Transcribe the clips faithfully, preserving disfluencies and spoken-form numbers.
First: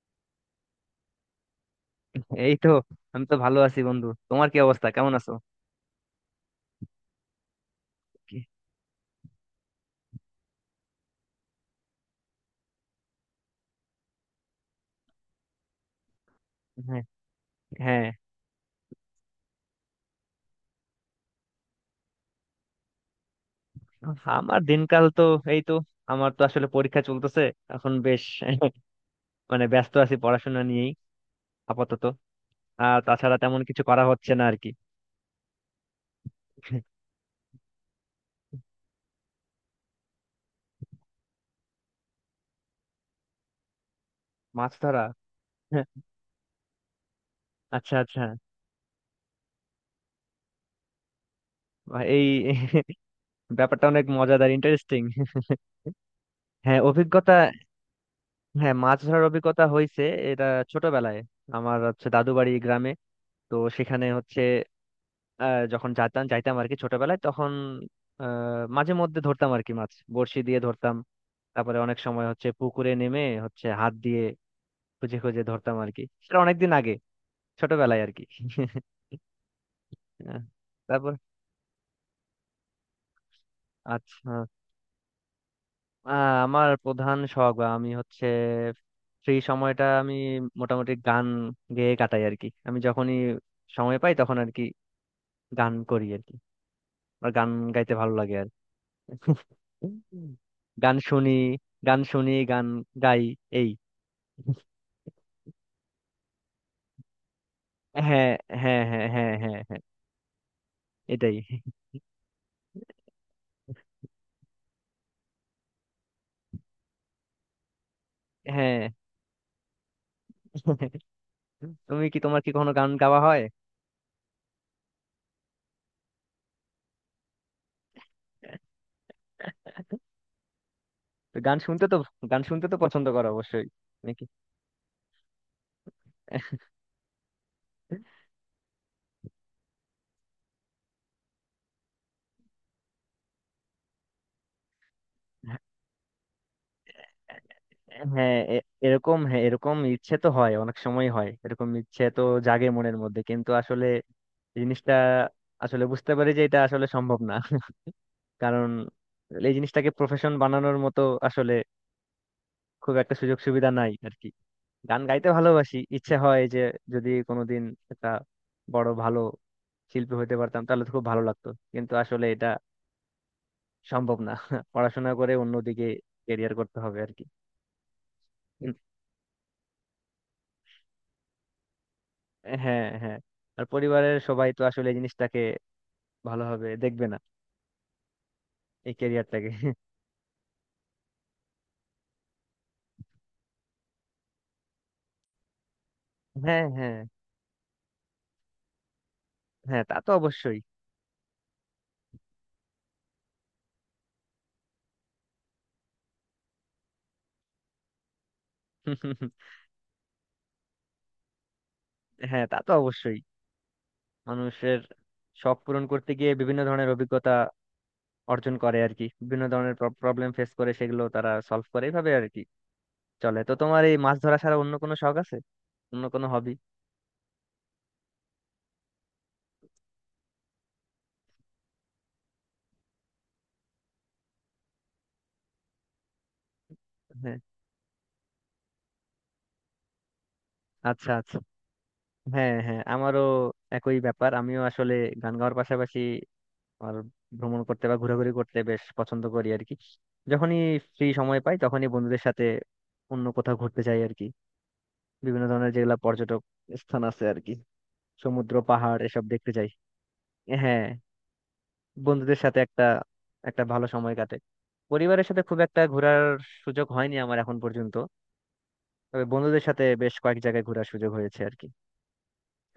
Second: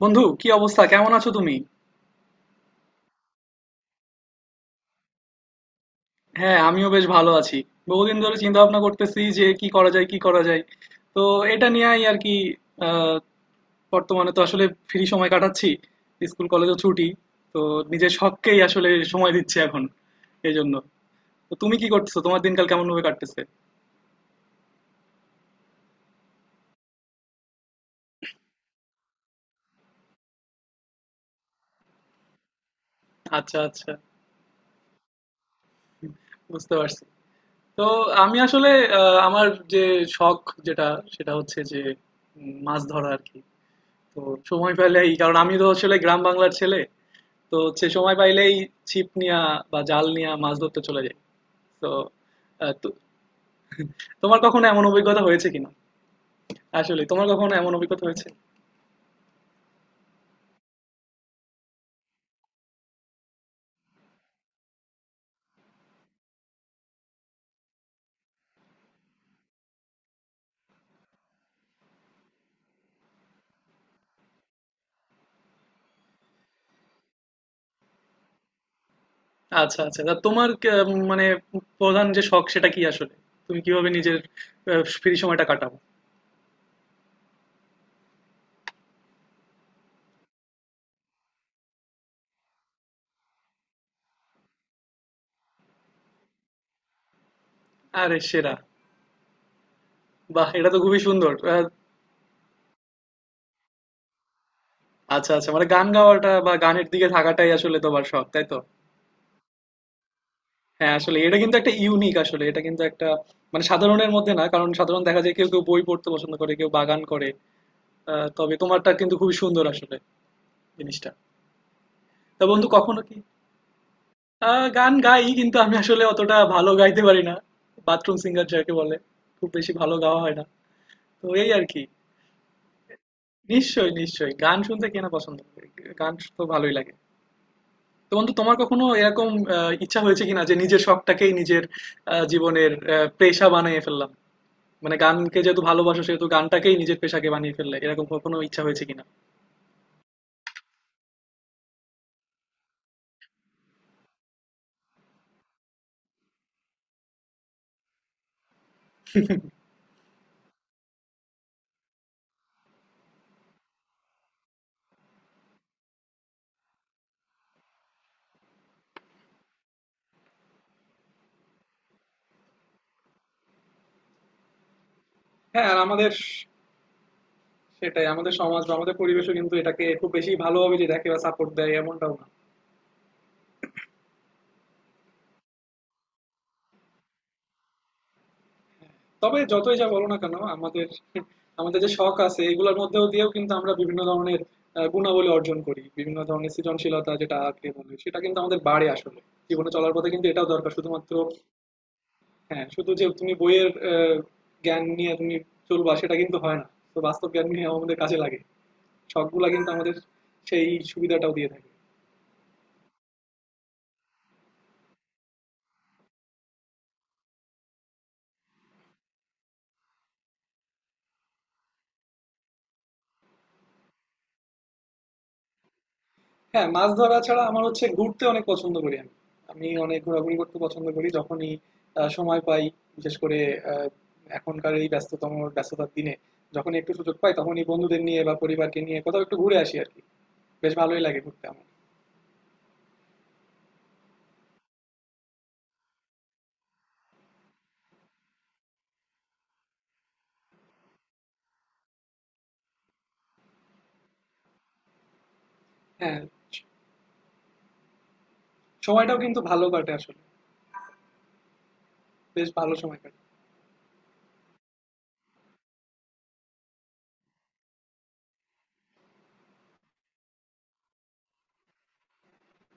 বন্ধু, কি অবস্থা? কেমন আছো তুমি? এই তো আমি তো ভালো আছি বন্ধু, তোমার কি অবস্থা, কেমন আছো? হ্যাঁ, আমিও বেশ ভালো আছি। বহুদিন ধরে কি- চিন্তা ভাবনা করতেছি যে কি করা যায় কি করা যায়। তো এটা নিয়েই আর কি। আহ, বর্তমানে তো আসলে ফ্রি সময় কাটাচ্ছি। স্কুল কলেজও হ্যাঁ। ছুটি। তো হ্যাঁ, নিজের শখকেই আসলে সময় দিচ্ছি এখন। এই জন্য। তো তুমি কি করতেছো? তোমার দিনকাল কেমন ভাবে কাটতেছে? আমার দিনকাল তো এই তো, আমার তো আসলে পরীক্ষা চলতেছে এখন। বেশ মানে ব্যস্ত আছি পড়াশোনা নিয়েই আপাতত। আর তাছাড়া আচ্ছা তেমন কিছু আচ্ছা, করা হচ্ছে না আর কি। বুঝতে পারছি। তো আমি আসলে আহ, আমার যে শখ যেটা সেটা হচ্ছে যে উম, মাছ ধরা আর কি। তো মাছ সময় ধরা! পেলেই, কারণ আমি তো আসলে গ্রাম বাংলার ছেলে। তো হচ্ছে আচ্ছা সময় আচ্ছা। পাইলেই ছিপ নিয়া বা জাল নিয়া মাছ ধরতে চলে যাই। তো বাহ, এই আহ, তো- ব্যাপারটা অনেক তোমার মজাদার, কখনো এমন ইন্টারেস্টিং। অভিজ্ঞতা হয়েছে কিনা? হ্যাঁ, আসলে তোমার অভিজ্ঞতা। কখনো এমন অভিজ্ঞতা হয়েছে? হ্যাঁ, মাছ ধরার অভিজ্ঞতা হয়েছে। এটা ছোটবেলায়। আমার হচ্ছে দাদু বাড়ি গ্রামে। তো সেখানে হচ্ছে আহ, যখন যেতাম যাইতাম আর কি ছোটবেলায়, তখন আহ, মাঝে মধ্যে ধরতাম আর কি, মাছ বড়শি দিয়ে ধরতাম। তারপরে অনেক সময় হচ্ছে পুকুরে নেমে হচ্ছে হাত দিয়ে খুঁজে খুঁজে ধরতাম আর কি। সেটা অনেকদিন আগে, ছোটবেলায় আর কি। আহ, আচ্ছা আচ্ছা, তা তোমার কে- উম, তারপর মানে প্রধান যে শখ সেটা কি আসলে, তুমি কিভাবে আচ্ছা। নিজের আহ, ফ্রি সময়টা কাটাও? আমার প্রধান শখ বা আমি হচ্ছে ফ্রি সময়টা আমি মোটামুটি গান গেয়ে কাটাই আর কি। আমি যখনই সময় পাই তখন আর কি গান করি আর কি। আমার গান গাইতে ভালো আরে লাগে আর সেরা, কি। বাহ এটা তো গান খুবই সুন্দর। শুনি, আহ, গান শুনি, গান গাই এই। আচ্ছা আচ্ছা, মানে গান গাওয়াটা বা গানের দিকে থাকাটাই আসলে তোমার শখ, হ্যাঁ, তাই তো? হ্যাঁ, হ্যাঁ, হ্যাঁ, হ্যাঁ, হ্যাঁ। হ্যাঁ, আসলে এটাই। এটা কিন্তু একটা ইউনিক, আসলে এটা কিন্তু একটা মানে সাধারণের মধ্যে না, কারণ সাধারণ দেখা যায় কেউ কেউ বই পড়তে পছন্দ করে, কেউ বাগান করে। আহ, তবে হ্যাঁ, তোমারটা কিন্তু খুবই সুন্দর আসলে জিনিসটা। তুমি কি, তোমার তা কি বন্ধু কোনো গান কখনো কি? গাওয়া হয়? আহ, গান গাই কিন্তু আমি আসলে অতটা ভালো গাইতে পারি না। বাথরুম সিঙ্গার যাকে বলে। খুব বেশি ভালো গাওয়া হয় না। তো তো এই গান আর কি। শুনতে তো, গান শুনতে তো পছন্দ করো অবশ্যই? নিশ্চয়ই নাকি? নিশ্চয়ই, গান শুনতে কে না পছন্দ করে। গান তো ভালোই লাগে। তো বন্ধু তোমার কখনো এরকম আহ, ইচ্ছা হয়েছে কিনা যে নিজের শখটাকেই নিজের আহ, জীবনের আহ, পেশা বানিয়ে ফেললাম, মানে গানকে যেহেতু ভালোবাসো সেহেতু গানটাকেই নিজের পেশাকে বানিয়ে ফেললে, এরকম হ্যাঁ, কখনো ইচ্ছা এ- হয়েছে কিনা? এরকম, হ্যাঁ এরকম ইচ্ছে তো হয় অনেক সময়, হয় এরকম ইচ্ছে তো, জাগে মনের মধ্যে। কিন্তু আসলে জিনিসটা আসলে বুঝতে পারি যে এটা আসলে সম্ভব না। কারণ এই জিনিসটাকে প্রফেশন বানানোর মতো আসলে খুব একটা সুযোগ সুবিধা নাই আর কি। গান গাইতে ভালোবাসি, ইচ্ছে হয় যে যদি কোনোদিন একটা বড় ভালো শিল্পী হইতে পারতাম তাহলে তো খুব ভালো লাগতো। কিন্তু আসলে এটা সম্ভব না পড়াশোনা করে হ্যাঁ আর অন্যদিকে আমাদের ক্যারিয়ার করতে হবে আর কি। সেটাই, আমাদের সমাজ বা উম, আমাদের পরিবেশও কিন্তু এটাকে খুব বেশি ভালোভাবে যে দেখে বা সাপোর্ট দেয় এমনটাও না। হ্যাঁ হ্যাঁ। আর পরিবারের সবাই তো আসলে এই জিনিসটাকে ভালোভাবে দেখবে না, এই তবে ক্যারিয়ারটাকে। যতই যা বলো না কেন, আমাদের আমাদের যে শখ আছে এগুলোর মধ্যেও দিয়েও কিন্তু আমরা বিভিন্ন ধরনের আহ, গুণাবলী অর্জন করি, বিভিন্ন ধরনের হ্যাঁ হ্যাঁ সৃজনশীলতা যেটা আগে বলি সেটা কিন্তু আমাদের বাড়ে আসলে। জীবনে হ্যাঁ, চলার তা পথে তো কিন্তু এটাও অবশ্যই। দরকার শুধুমাত্র। হ্যাঁ, শুধু যে তুমি বইয়ের আহ, জ্ঞান নিয়ে তুমি চলবা সেটা কিন্তু হয় না। তো বাস্তব জ্ঞান নিয়ে আমাদের কাজে লাগে। শখগুলা কিন্তু আমাদের সেই সুবিধাটাও দিয়ে থাকে। হ্যাঁ, তা তো অবশ্যই। মানুষের শখ পূরণ করতে গিয়ে বিভিন্ন ধরনের অভিজ্ঞতা অর্জন করে আর কি, বিভিন্ন ধরনের প্রবলেম ফেস করে, সেগুলো তারা সলভ করে, এইভাবে আর কি চলে। তো তোমার এই মাছ ধরা ছাড়া অন্য কোনো শখ আছে, অন্য কোনো হবি? হ্যাঁ, মাছ ধরা ছাড়া আমার হচ্ছে ঘুরতে অনেক পছন্দ করি আমি। আমি অনেক ঘোরাঘুরি করতে পছন্দ করি। যখনই আ সময় পাই, বিশেষ করে আ এখনকার এই ব্যস্ততম ব্যস্ততার দিনে যখনই একটু সুযোগ পাই, হ্যাঁ, তখনই বন্ধুদের নিয়ে বা পরিবারকে নিয়ে কোথাও একটু ঘুরে আসি আরকি। বেশ ভালোই আচ্ছা লাগে আচ্ছা। ঘুরতে আমার। হ্যাঁ হ্যাঁ, আমারও একই ব্যাপার। আমিও আসলে গান গাওয়ার পাশাপাশি আর ভ্রমণ করতে বা ঘোরাঘুরি করতে বেশ পছন্দ করি আর কি। যখনই ফ্রি সময় পাই তখনই বন্ধুদের সাথে অন্য কোথাও ঘুরতে যাই আর কি। বিভিন্ন ধরনের যেগুলা হ্যাঁ, পর্যটক স স্থান আছে আর কি, সমুদ্র পাহাড় সময়টাও এসব কিন্তু দেখতে ভালো যাই। কাটে আসলে। হ্যাঁ, বন্ধুদের বেশ সাথে ভালো একটা, সময় কাটে। একটা ভালো সময় কাটে। পরিবারের সাথে খুব একটা ঘোরার সুযোগ হয়নি আমার এখন পর্যন্ত। তবে বন্ধুদের সাথে বেশ কয়েক জায়গায় ঘোরার সুযোগ হয়েছে আর কি।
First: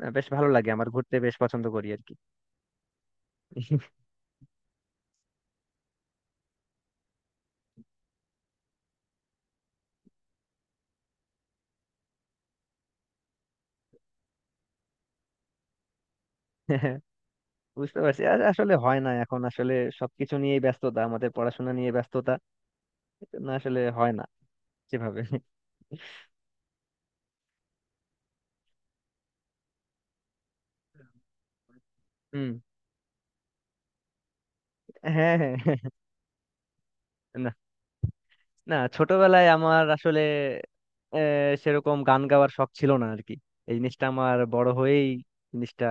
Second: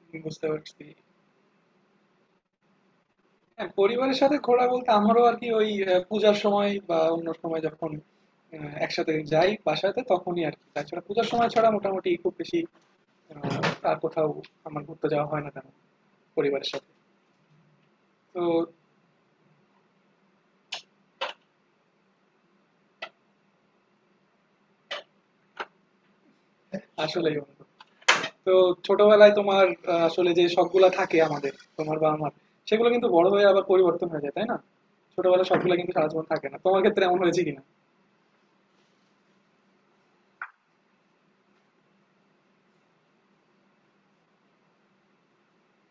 আহ, আমি বেশ বুঝতে ভালো লাগে পারছি। আমার, ঘুরতে বেশ পছন্দ করি আর কি। হ্যাঁ, পরিবারের সাথে ঘোরা বলতে আমারও আরকি ওই আ পূজার সময় বা অন্য সময় যখন আ একসাথে যাই বাসাতে তখনই আরকি। তাছাড়া পূজার সময় ছাড়া মোটামুটি খুব বেশি আহ, আর কোথাও আমার ঘুরতে যাওয়া হয় না কেন পরিবারের সাথে। বুঝতে পারছি। আর তো আসলে হয় না এখন আসলে, সবকিছু নিয়েই ব্যস্ততা, আমাদের পড়াশোনা নিয়ে ব্যস্ততা, না আসলে হয় না সেভাবে। আসলেই বন্ধু। তো ছোটবেলায় তোমার আহ, আসলে যে শখগুলা থাকে আমাদের, তোমার বা আমার, হুম। সেগুলো কিন্তু বড় হয়ে আবার পরিবর্তন হয়ে যায় তাই না? হ্যাঁ ছোটবেলার হ্যাঁ শখগুলো হ্যাঁ। কিন্তু সারা জীবন থাকে না, তোমার ক্ষেত্রে এমন হয়েছে না, কিনা? না ছোটবেলায় আমার আসলে আহ, সেরকম গান গাওয়ার শখ ছিল না আর কি। এই জিনিসটা আমার বড় হয়েই জিনিসটা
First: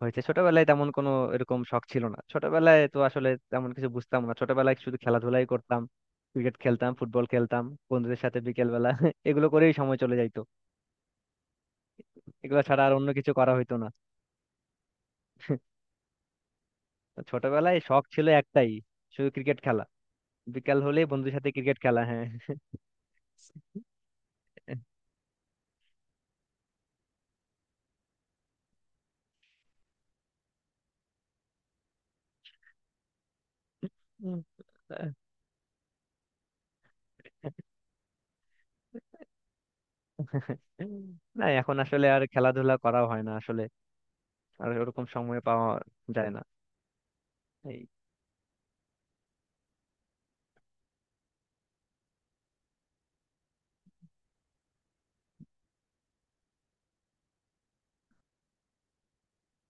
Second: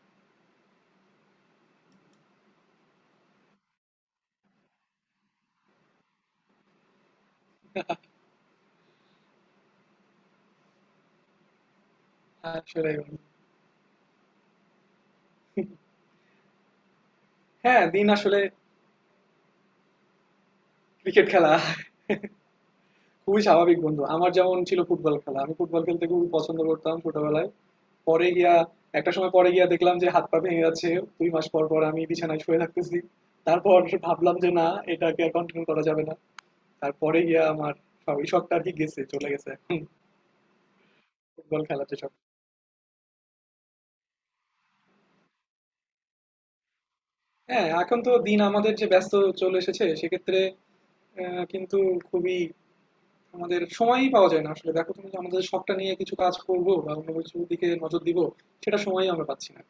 হয়েছে। ছোটবেলায় তেমন কোনো এরকম শখ ছিল না। ছোটবেলায় তো আসলে তেমন কিছু বুঝতাম না। ছোটবেলায় শুধু খেলাধুলাই করতাম, ক্রিকেট খেলতাম, ফুটবল খেলতাম বন্ধুদের সাথে বিকেল বেলা। এগুলো করেই সময় চলে যাইতো, এগুলো ছাড়া আসলে আর অন্য বন্ধু। কিছু করা হইতো না। তো ছোটবেলায় হ্যাঁ শখ দিন ছিল আসলে। একটাই, শুধু ক্রিকেট খেলা। বিকেল হলেই ক্রিকেট বন্ধুদের সাথে খেলা, ক্রিকেট খেলা, হ্যাঁ। খুবই স্বাভাবিক বন্ধু। আমার যেমন ছিল ফুটবল খেলা, আমি ফুটবল খেলতে খুবই পছন্দ করতাম ছোটবেলায়। পরে গিয়া একটা সময় পরে গিয়া দেখলাম যে হাত পা ভেঙে যাচ্ছে। দুই মাস পর পর আমি বিছানায় শুয়ে থাকতেছি। তারপর ভাবলাম যে না, এটাকে আর কন্টিনিউ করা যাবে না। তারপরে গিয়া আমার সব- এই শখটা আর কি গেছে চলে গেছে। হুম। না, ফুটবল এখন খেলার যে আসলে শখ। আর খেলাধুলা করা হয় না আসলে, আর ওরকম সময় পাওয়া যায় না হ্যাঁ এই। এখন তো দিন আমাদের যে ব্যস্ত চলে এসেছে সেক্ষেত্রে আহ, কিন্তু খুবই আমাদের সময়ই পাওয়া যায় না আসলে। দেখো তুমি যে আমাদের শখটা নিয়ে কিছু কাজ করব বা অন্য কিছু দিকে নজর দিব, সেটা সময়ই আমরা পাচ্ছি না।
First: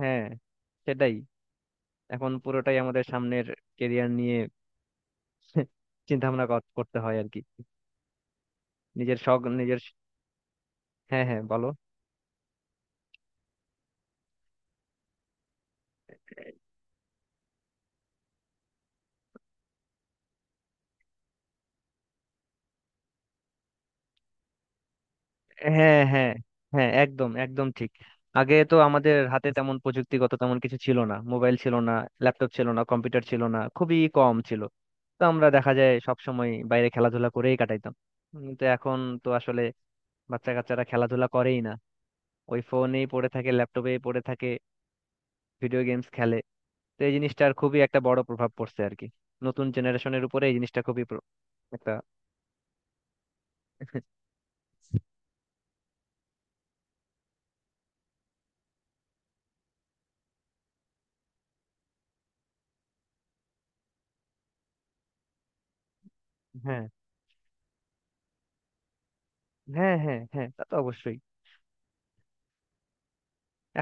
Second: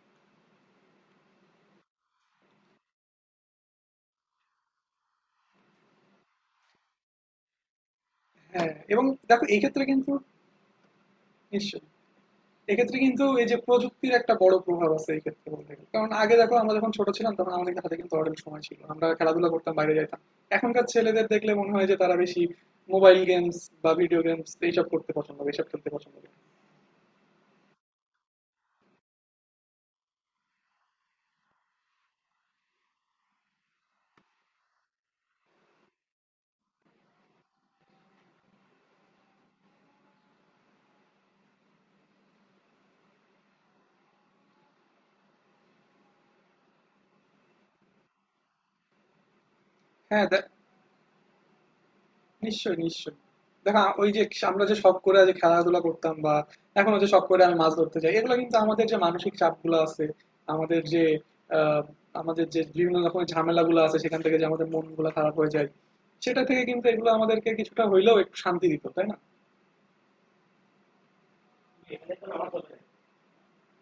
হ্যাঁ, সেটাই। এখন পুরোটাই আমাদের সামনের কেরিয়ার নিয়ে চিন্তা ভাবনা করতে হয় আর কি, হ্যাঁ এবং নিজের শখ দেখো এই নিজের। ক্ষেত্রে কিন্তু হ্যাঁ হ্যাঁ, বলো। নিশ্চয়, এক্ষেত্রে কিন্তু এই যে প্রযুক্তির একটা বড় প্রভাব আছে এই ক্ষেত্রে বলতে গেলে। কারণ আগে দেখো, আমরা যখন ছোট ছিলাম তখন আমাদের হাতে কিন্তু অনেক সময় ছিল, আমরা খেলাধুলা করতাম, বাইরে যাইতাম। এখনকার ছেলেদের দেখলে মনে হয় যে তারা বেশি মোবাইল গেমস বা ভিডিও গেমস এইসব করতে পছন্দ করে, এইসব খেলতে হ্যাঁ পছন্দ করে। হ্যাঁ হ্যাঁ, একদম একদম ঠিক। আগে তো আমাদের হাতে তেমন প্রযুক্তিগত তেমন কিছু ছিল না, মোবাইল ছিল না, ল্যাপটপ ছিল না, কম্পিউটার ছিল না, খুবই কম ছিল। তো আমরা দেখা যায় সব সময় বাইরে খেলাধুলা করেই কাটাইতাম। কিন্তু এখন তো আসলে বাচ্চা কাচ্চারা খেলাধুলা করেই না, ওই ফোনেই পড়ে থাকে, ল্যাপটপেই পড়ে থাকে, ভিডিও গেমস খেলে। তো এই জিনিসটার খুবই একটা বড় প্রভাব পড়ছে আর কি নতুন জেনারেশনের হ্যাঁ দেখ, উপরে। এই জিনিসটা খুবই প্র- একটা। নিশ্চয়ই নিশ্চয়ই, দেখো আ- ওই যে আমরা যে শখ করে যে খেলাধুলা করতাম বা এখনো যে শখ করে আমি মাছ ধরতে যাই, এগুলো কিন্তু আমাদের যে মানসিক চাপগুলো আছে, আমাদের যে আহ, আমাদের যে বিভিন্ন রকমের ঝামেলাগুলো আছে সেখান থেকে যে আমাদের মনগুলো খারাপ হয়ে যায়, সেটা থেকে হ্যাঁ কিন্তু এগুলো আমাদেরকে কিছুটা হইলেও একটু শান্তি দিত তাই না? হ্যাঁ। হ্যাঁ হ্যাঁ, তা তো অবশ্যই।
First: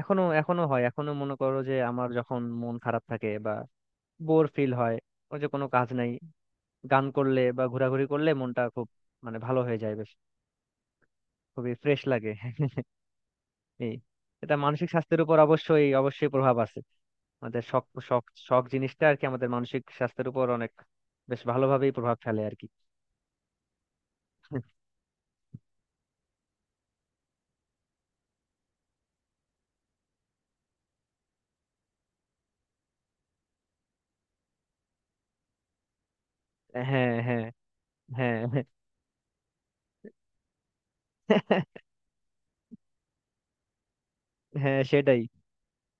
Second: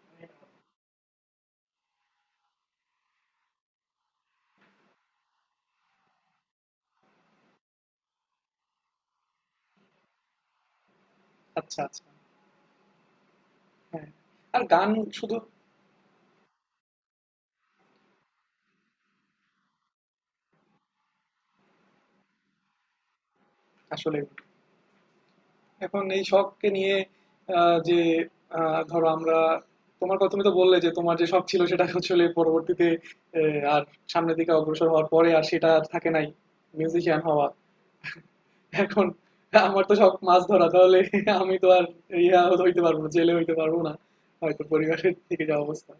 এখনো, এখনো হয়। এখনো মনে করো যে আমার যখন মন খারাপ থাকে বা বোর ফিল হয়, ওই যে কোনো কাজ নাই, গান করলে বা ঘোরাঘুরি করলে মনটা খুব মানে ভালো হয়ে যায় বেশ, খুবই আচ্ছা ফ্রেশ আচ্ছা। লাগে। এই হ্যাঁ এটা আর মানসিক গান স্বাস্থ্যের শুধু উপর অবশ্যই অবশ্যই প্রভাব আছে। আমাদের শখ, শখ শখ জিনিসটা আর কি আমাদের মানসিক স্বাস্থ্যের উপর অনেক বেশ ভালোভাবেই প্রভাব ফেলে আর কি। আসলে এখন এই শখকে নিয়ে আহ, যে আহ, ধরো আমরা, তোমার কথা তুমি তো বললে যে তোমার যে শখ ছিল সেটা আসলে পরবর্তীতে আহ, আর সামনের দিকে অগ্রসর হওয়ার পরে আর সেটা আর থাকে নাই, হ্যাঁ মিউজিশিয়ান হ্যাঁ। হওয়া। হ্যাঁ এখন আমার তো শখ মাছ ধরা, তাহলে আমি তো আর ইয়া হইতে পারবো না, জেলে হইতে পারবো না, হয়তো হ্যাঁ, পরিবারের সেটাই। থেকে যা অবস্থা।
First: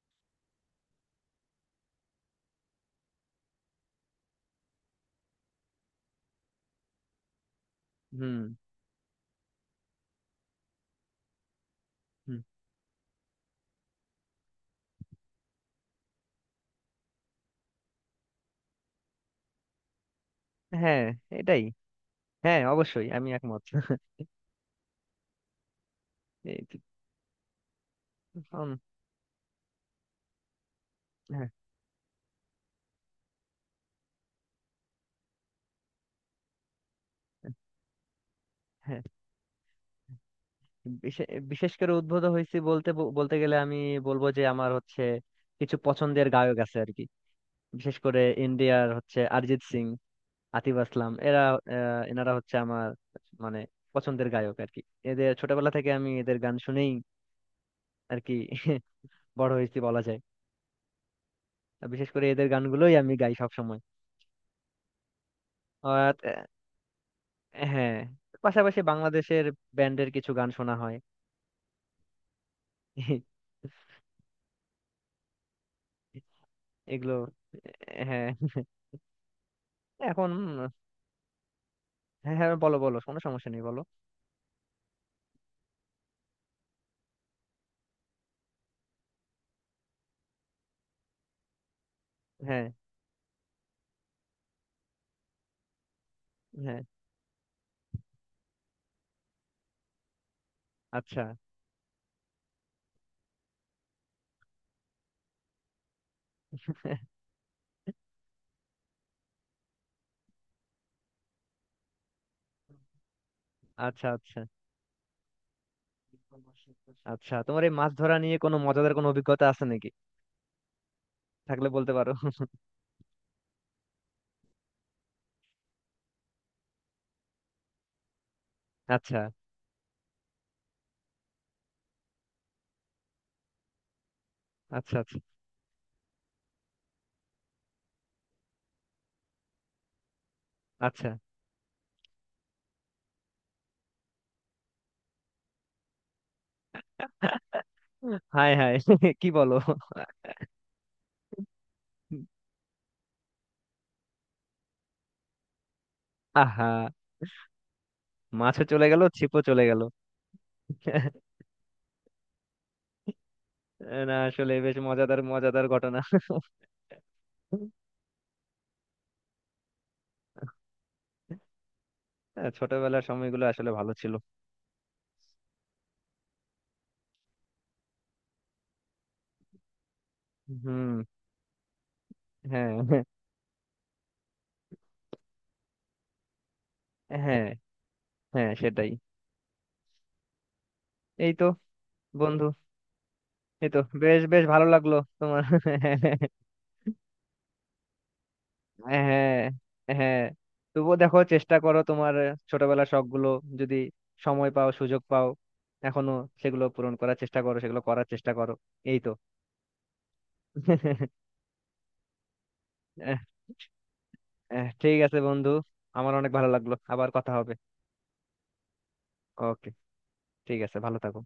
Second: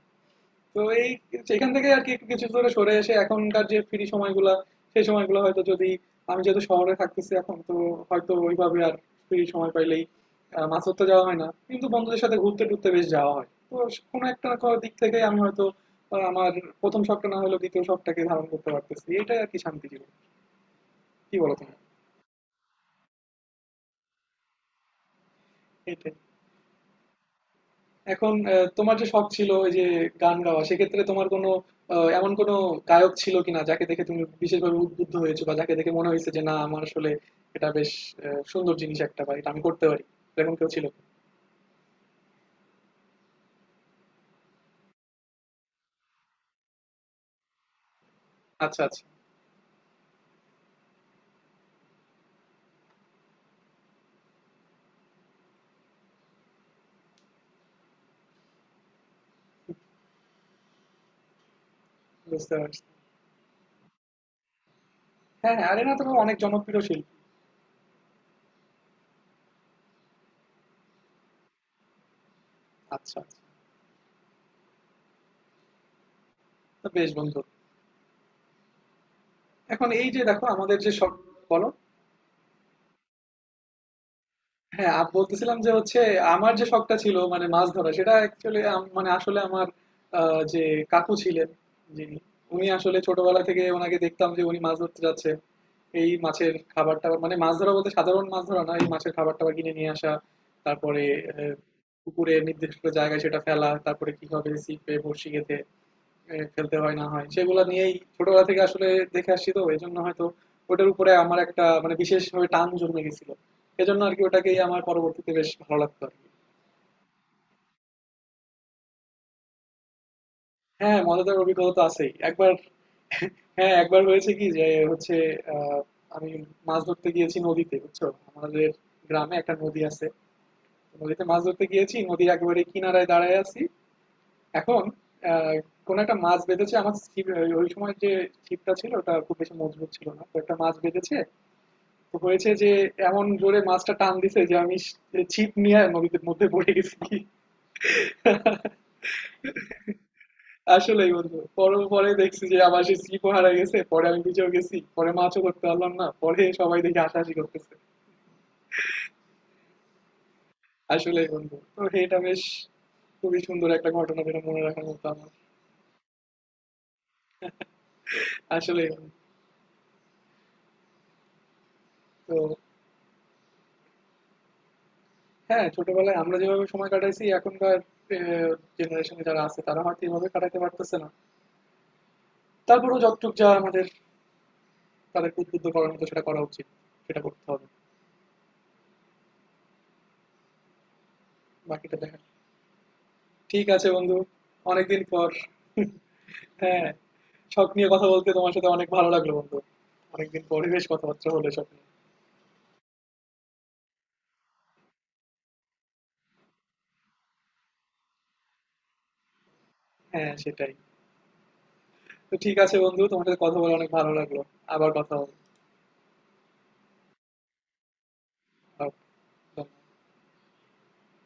তো এই সেখান থেকে আর কি একটু কিছু দূরে সরে এসে এখনকার যে ফ্রি সময়গুলা, সেই সময়গুলো হয়তো যদি আমি যেহেতু শহরে থাকতেছি এখন তো, হয়তো হুম। ওইভাবে আর ফ্রি সময় পাইলেই আহ, মাছ ধরতে যাওয়া হয় না কিন্তু বন্ধুদের সাথে হুম। ঘুরতে টুরতে বেশ যাওয়া হয় তো। কোনো একটা না কোনো দিক থেকে আমি হয়তো আহ, আমার প্রথম শখটা না হলেও দ্বিতীয় শখটাকে ধারণ করতে পারতেছি, এটাই আর কি শান্তি জীবন। হ্যাঁ, কি বলো এটাই। তুমি? হ্যাঁ অবশ্যই, আমি একমত। এটাই। এখন আহ, উম, তোমার যে শখ ছিল ওই যে গান গাওয়া সেক্ষেত্রে তোমার হ্যাঁ। কোনো আহ, এমন কোনো গায়ক ছিল কিনা যাকে দেখে তুমি বিশেষভাবে উদ্বুদ্ধ হয়েছো বা যাকে দেখে মনে হয়েছে যে না আমার আসলে এটা বেশ আহ, সুন্দর জিনিস হ্যাঁ, একটা বা এটা আমি করতে পারি এরকম কেউ ছিল? বিশে- বিশেষ করে উদ্ভূত হয়েছি বলতে ব- বলতে গেলে আমি বলবো যে আমার হচ্ছে কিছু পছন্দের গায়ক আছে আর কি। বিশেষ করে আচ্ছা ইন্ডিয়ার আচ্ছা, হচ্ছে অরিজিৎ সিং, আতিফ আসলাম, এরা আহ, এনারা হচ্ছে আমার মানে পছন্দের গায়ক আর কি। এদের ছোটবেলা থেকে আমি এদের গান শুনেই আর কি বড় হয়েছি বলা যায়। আর বিশেষ করে এদের বুঝতে পারছি। গানগুলোই আমি গাই সব সময়। হ্যাঁ হ্যাঁ, আরে না তুমি আর অনেক আহ, জনপ্রিয় শিল্পী। হ্যাঁ পাশাপাশি বাংলাদেশের ব্যান্ডের কিছু গান শোনা হয়। আচ্ছা আচ্ছা, তো বেশ এগুলো। বন্ধু, হ্যাঁ, এখন এই যে এখন। দেখো আমাদের যে শখ। বলো। হ্যাঁ হ্যাঁ, বলো বলো, কোনো সমস্যা নেই, বলো। হ্যাঁ, আমি বলতেছিলাম যে হচ্ছে আমার যে শখটা ছিল মানে মাছ ধরা, সেটা অ্যাকচুয়ালি মানে আসলে আমার আহ, যে কাকু ছিলেন যিনি, হ্যাঁ উনি আসলে ছোটবেলা থেকে ওনাকে দেখতাম যে উনি মাছ ধরতে যাচ্ছে। এই মাছের হ্যাঁ। খাবার টাবার, মানে মাছ ধরা বলতে সাধারণ মাছ ধরা না, এই মাছের খাবার টাবার কিনে নিয়ে আসা, তারপরে আচ্ছা। আহ, পুকুরে নির্দিষ্ট জায়গায় সেটা ফেলা, তারপরে কি হবে ছিপে বড়শি গেঁথে এ, খেলতে হয় না হয়, সেগুলো নিয়েই ছোটবেলা থেকে আসলে দেখে আসছি। তো এই জন্য হয়তো ওটার উপরে আমার একটা মানে বিশেষভাবে টান জন্মে গেছিল, এজন্য আচ্ছা আর কি আচ্ছা। ওটাকেই আমার পরবর্তীতে বেশ ভালো লাগতো আর কি। আচ্ছা, তোমার এই মাছ ধরা নিয়ে কোনো মজাদার কোনো অভিজ্ঞতা আছে নাকি? হ্যাঁ মজাদার থাকলে অভিজ্ঞতা তো বলতে পারো। আছেই একবার। হ্যাঁ একবার হয়েছে কি যে হচ্ছে আহ, আমি মাছ ধরতে গিয়েছি নদীতে বুঝছো, আমাদের আচ্ছা। গ্রামে একটা নদী আছে। নদীতে মাছ ধরতে গিয়েছি নদীর একেবারে কিনারায় দাঁড়ায় আছি। এখন আচ্ছা। আচ্ছা। আহ, কোনো একটা মাছ বেঁধেছে আমার ছিপ, ওই ওই সময় যে ছিপটা ছিল ওটা খুব বেশি মজবুত ছিল না, তো একটা মাছ আচ্ছা। বেঁধেছে। তো হয়েছে যে এমন জোরে মাছটা টান দিছে যে আমি ছিপ নিয়ে নদীর মধ্যে পড়ে গেছি। হাই হাই, কি বলো! আসলেই বন্ধু, পরে পরে দেখছি যে আমার সেই ছিপও হারা গেছে, পরে আমি নিজেও গেছি, পরে মাছও করতে পারলাম না, পরে আহা, সবাই দেখে হাসাহাসি করতেছে। মাছও চলে গেল, ছিপও চলে গেল। আসলেই বন্ধু তো এটা বেশ খুবই সুন্দর একটা না ঘটনা যেটা আসলে মনে বেশ রাখার মতো মজাদার, আমার। মজাদার ঘটনা। আসলেই বন্ধু। তো ছোটবেলার সময়গুলো আসলে ভালো ছিল। হ্যাঁ, ছোটবেলায় আমরা যেভাবে সময় কাটাইছি এখনকার জেনারেশনে যারা আছে তারা হয়তো এভাবে কাটাতে পারতেছে হুম। না। হ্যাঁ হ্যাঁ। তারপরেও যতটুক যা আমাদের তাদেরকে উদ্বুদ্ধ করার মতো সেটা করা উচিত। সেটা হ্যাঁ। করতে হবে। হ্যাঁ, সেটাই। এই তো বাকিটা দেখার। বন্ধু, ঠিক এই তো আছে বন্ধু, বেশ, বেশ ভালো লাগলো অনেকদিন পর। তোমার। হ্যাঁ, শখ নিয়ে কথা বলতে তোমার সাথে অনেক ভালো লাগলো হ্যাঁ বন্ধু। হ্যাঁ। অনেকদিন পরে বেশ তবুও দেখো, কথাবার্তা হলো চেষ্টা এসব করো নিয়ে। তোমার ছোটবেলার শখ গুলো যদি সময় পাও সুযোগ পাও এখনো সেগুলো পূরণ করার চেষ্টা করো, সেগুলো করার চেষ্টা করো। এই তো। হ্যাঁ, সেটাই। তো ঠিক আছে বন্ধু, আহ, তোমার সাথে কথা বলে অনেক ভালো লাগলো। আহ, আবার ঠিক কথা আছে হবে। বন্ধু, আমার অনেক ভালো লাগলো, আবার কথা হবে। ওকে, ঠিক আছে, ভালো থাকো।